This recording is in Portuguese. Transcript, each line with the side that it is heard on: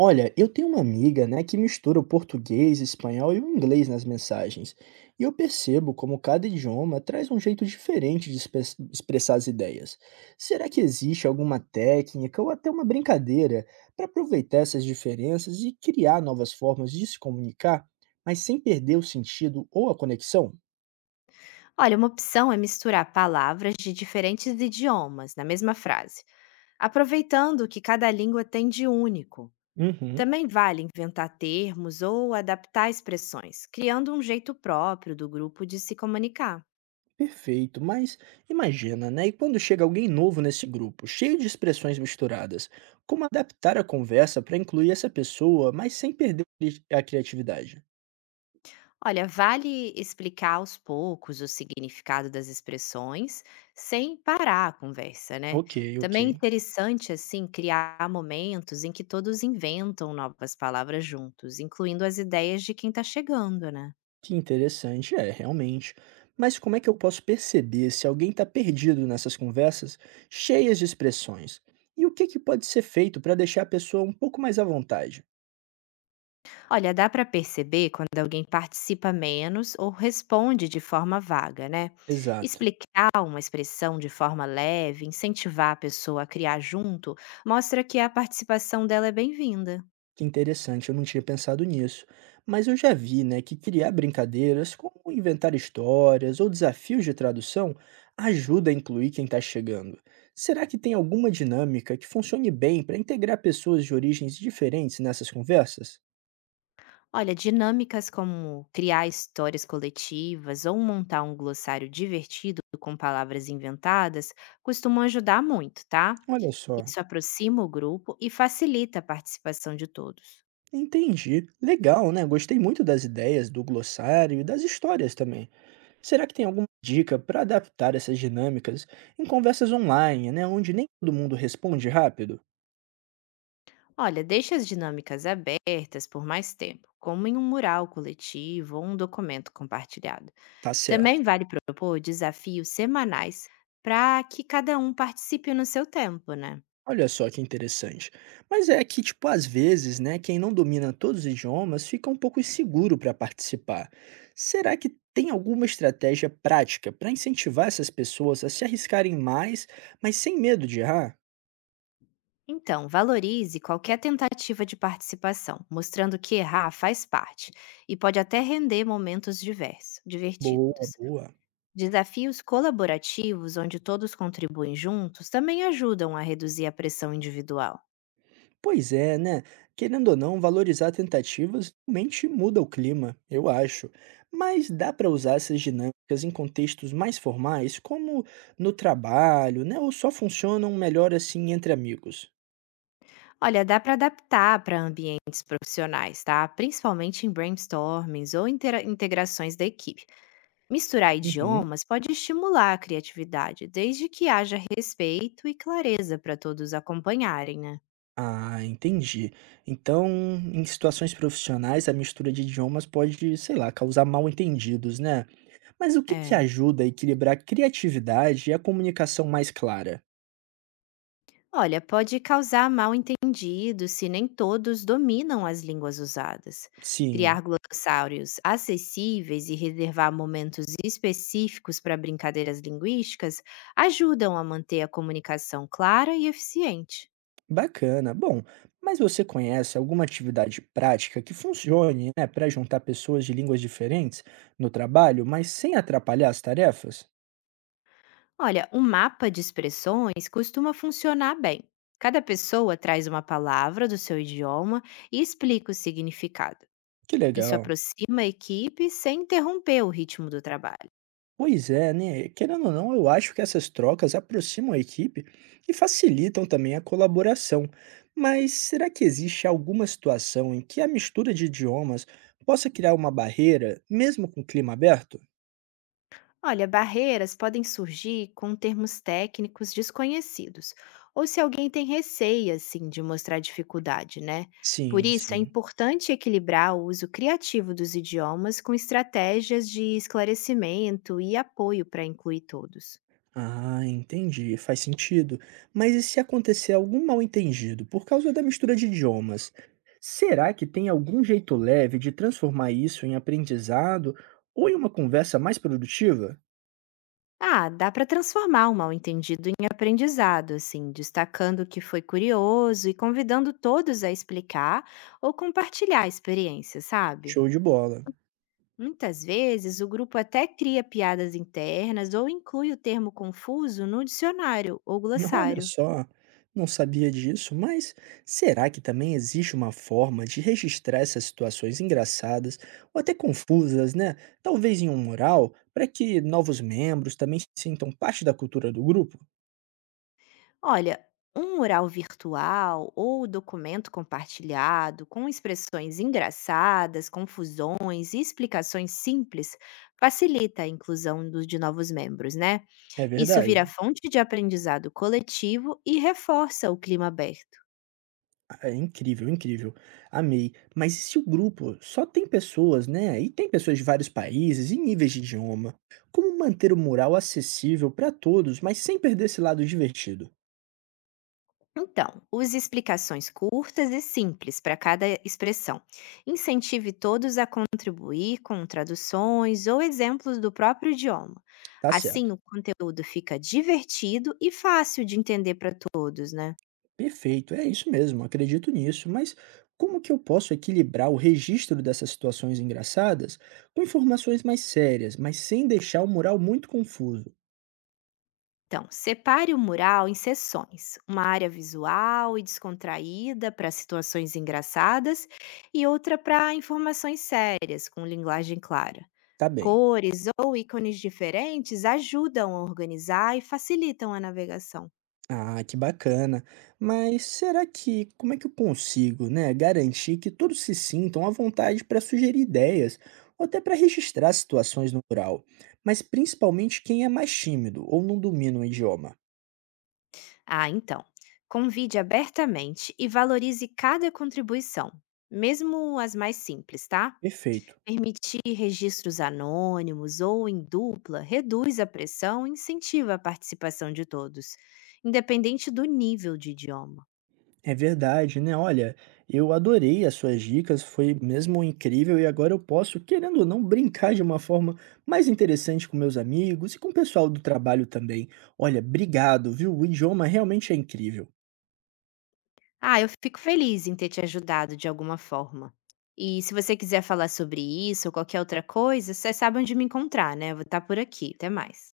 right: Olha, eu tenho uma amiga, né, que mistura o português, espanhol e o inglês nas mensagens. E eu percebo como cada idioma traz um jeito diferente de expressar as ideias. Será que existe alguma técnica ou até uma brincadeira para aproveitar essas diferenças e criar novas formas de se comunicar, mas sem perder o sentido ou a conexão?
left: Olha, uma opção é misturar palavras de diferentes idiomas na mesma frase, aproveitando o que cada língua tem de único.
right: Uhum.
left: Também vale inventar termos ou adaptar expressões, criando um jeito próprio do grupo de se comunicar.
right: Perfeito, mas imagina, né? E quando chega alguém novo nesse grupo, cheio de expressões misturadas, como adaptar a conversa para incluir essa pessoa, mas sem perder a criatividade?
left: Olha, vale explicar aos poucos o significado das expressões sem parar a conversa, né?
right: Ok, ok.
left: Também é interessante, assim, criar momentos em que todos inventam novas palavras juntos, incluindo as ideias de quem está chegando, né?
right: Que interessante, é, realmente. Mas como é que eu posso perceber se alguém está perdido nessas conversas cheias de expressões? E o que que pode ser feito para deixar a pessoa um pouco mais à vontade?
left: Olha, dá para perceber quando alguém participa menos ou responde de forma vaga, né?
right: Exato.
left: Explicar uma expressão de forma leve, incentivar a pessoa a criar junto, mostra que a participação dela é bem-vinda.
right: Que interessante, eu não tinha pensado nisso. Mas eu já vi, né, que criar brincadeiras, como inventar histórias ou desafios de tradução, ajuda a incluir quem está chegando. Será que tem alguma dinâmica que funcione bem para integrar pessoas de origens diferentes nessas conversas?
left: Olha, dinâmicas como criar histórias coletivas ou montar um glossário divertido com palavras inventadas costumam ajudar muito, tá?
right: Olha só.
left: Isso aproxima o grupo e facilita a participação de todos.
right: Entendi. Legal, né? Gostei muito das ideias do glossário e das histórias também. Será que tem alguma dica para adaptar essas dinâmicas em conversas online, né, onde nem todo mundo responde rápido?
left: Olha, deixe as dinâmicas abertas por mais tempo, como em um mural coletivo ou um documento compartilhado.
right: Tá
left: Também
right: certo.
left: vale propor desafios semanais para que cada um participe no seu tempo, né?
right: Olha só que interessante. Mas é que, tipo, às vezes, né, quem não domina todos os idiomas fica um pouco inseguro para participar. Será que tem alguma estratégia prática para incentivar essas pessoas a se arriscarem mais, mas sem medo de errar?
left: Então, valorize qualquer tentativa de participação, mostrando que errar faz parte e pode até render momentos diversos,
right: Boa,
left: divertidos.
right: boa.
left: Desafios colaborativos, onde todos contribuem juntos, também ajudam a reduzir a pressão individual.
right: Pois é, né? Querendo ou não, valorizar tentativas realmente muda o clima, eu acho. Mas dá para usar essas dinâmicas em contextos mais formais, como no trabalho, né? Ou só funcionam melhor assim entre amigos?
left: Olha, dá para adaptar para ambientes profissionais, tá? Principalmente em brainstormings ou integrações da equipe. Misturar
right: Uhum.
left: idiomas pode estimular a criatividade, desde que haja respeito e clareza para todos acompanharem, né?
right: Ah, entendi. Então, em situações profissionais, a mistura de idiomas pode, sei lá, causar mal-entendidos, né? Mas o que que
left: É.
right: ajuda a equilibrar a criatividade e a comunicação mais clara?
left: Olha, pode causar mal-entendido se nem todos dominam as línguas usadas.
right: Sim,
left: Criar glossários acessíveis e reservar momentos específicos para brincadeiras linguísticas ajudam a manter a comunicação clara e eficiente.
right: bacana. Bom, mas você conhece alguma atividade prática que funcione, né, para juntar pessoas de línguas diferentes no trabalho, mas sem atrapalhar as tarefas?
left: Olha, um mapa de expressões costuma funcionar bem. Cada pessoa traz uma palavra do seu idioma e explica o significado.
right: Que
left: Isso
right: legal.
left: aproxima a equipe sem interromper o ritmo do trabalho.
right: Pois é, né? Querendo ou não, eu acho que essas trocas aproximam a equipe e facilitam também a colaboração. Mas será que existe alguma situação em que a mistura de idiomas possa criar uma barreira, mesmo com o clima aberto?
left: Olha, barreiras podem surgir com termos técnicos desconhecidos, ou se alguém tem receio, assim, de mostrar dificuldade, né? Por
right: Sim,
left: isso, é
right: sim.
left: importante equilibrar o uso criativo dos idiomas com estratégias de esclarecimento e apoio para incluir todos.
right: Ah, entendi, faz sentido. Mas e se acontecer algum mal-entendido por causa da mistura de idiomas? Será que tem algum jeito leve de transformar isso em aprendizado ou em uma conversa mais produtiva?
left: Ah, dá para transformar o mal-entendido em aprendizado, assim, destacando o que foi curioso e convidando todos a explicar ou compartilhar a experiência, sabe?
right: Show de bola.
left: Muitas vezes, o grupo até cria piadas internas ou inclui o termo confuso no dicionário ou
right: Olha
left: glossário.
right: só, não sabia disso, mas será que também existe uma forma de registrar essas situações engraçadas ou até confusas, né? Talvez em um mural, para que novos membros também se sintam parte da cultura do grupo?
left: Olha, um mural virtual ou documento compartilhado com expressões engraçadas, confusões e explicações simples facilita a inclusão de novos membros, né?
right: É
left: Isso
right: verdade.
left: vira fonte de aprendizado coletivo e reforça o clima aberto.
right: Ah, é incrível, incrível. Amei. Mas e se o grupo só tem pessoas, né? E tem pessoas de vários países e níveis de idioma? Como manter o mural acessível para todos, mas sem perder esse lado divertido?
left: Então, use explicações curtas e simples para cada expressão. Incentive todos a contribuir com traduções ou exemplos do próprio idioma.
right: Tá
left: Assim,
right: certo.
left: o conteúdo fica divertido e fácil de entender para todos, né?
right: Perfeito, é isso mesmo, acredito nisso, mas como que eu posso equilibrar o registro dessas situações engraçadas com informações mais sérias, mas sem deixar o mural muito confuso?
left: Então, separe o mural em seções: uma área visual e descontraída para situações engraçadas e outra para informações sérias, com linguagem clara.
right: Tá bem.
left: Cores ou ícones diferentes ajudam a organizar e facilitam a navegação.
right: Ah, que bacana. Mas será que como é que eu consigo, né, garantir que todos se sintam à vontade para sugerir ideias ou até para registrar situações no mural, mas principalmente quem é mais tímido ou não domina o idioma?
left: Ah, então, convide abertamente e valorize cada contribuição, mesmo as mais simples, tá?
right: Perfeito.
left: Permitir registros anônimos ou em dupla reduz a pressão e incentiva a participação de todos, independente do nível de idioma.
right: É verdade, né? Olha, eu adorei as suas dicas, foi mesmo incrível e agora eu posso, querendo ou não, brincar de uma forma mais interessante com meus amigos e com o pessoal do trabalho também. Olha, obrigado, viu? O idioma realmente é incrível.
left: Ah, eu fico feliz em ter te ajudado de alguma forma. E se você quiser falar sobre isso ou qualquer outra coisa, você sabe onde me encontrar, né? Eu vou estar por aqui. Até mais.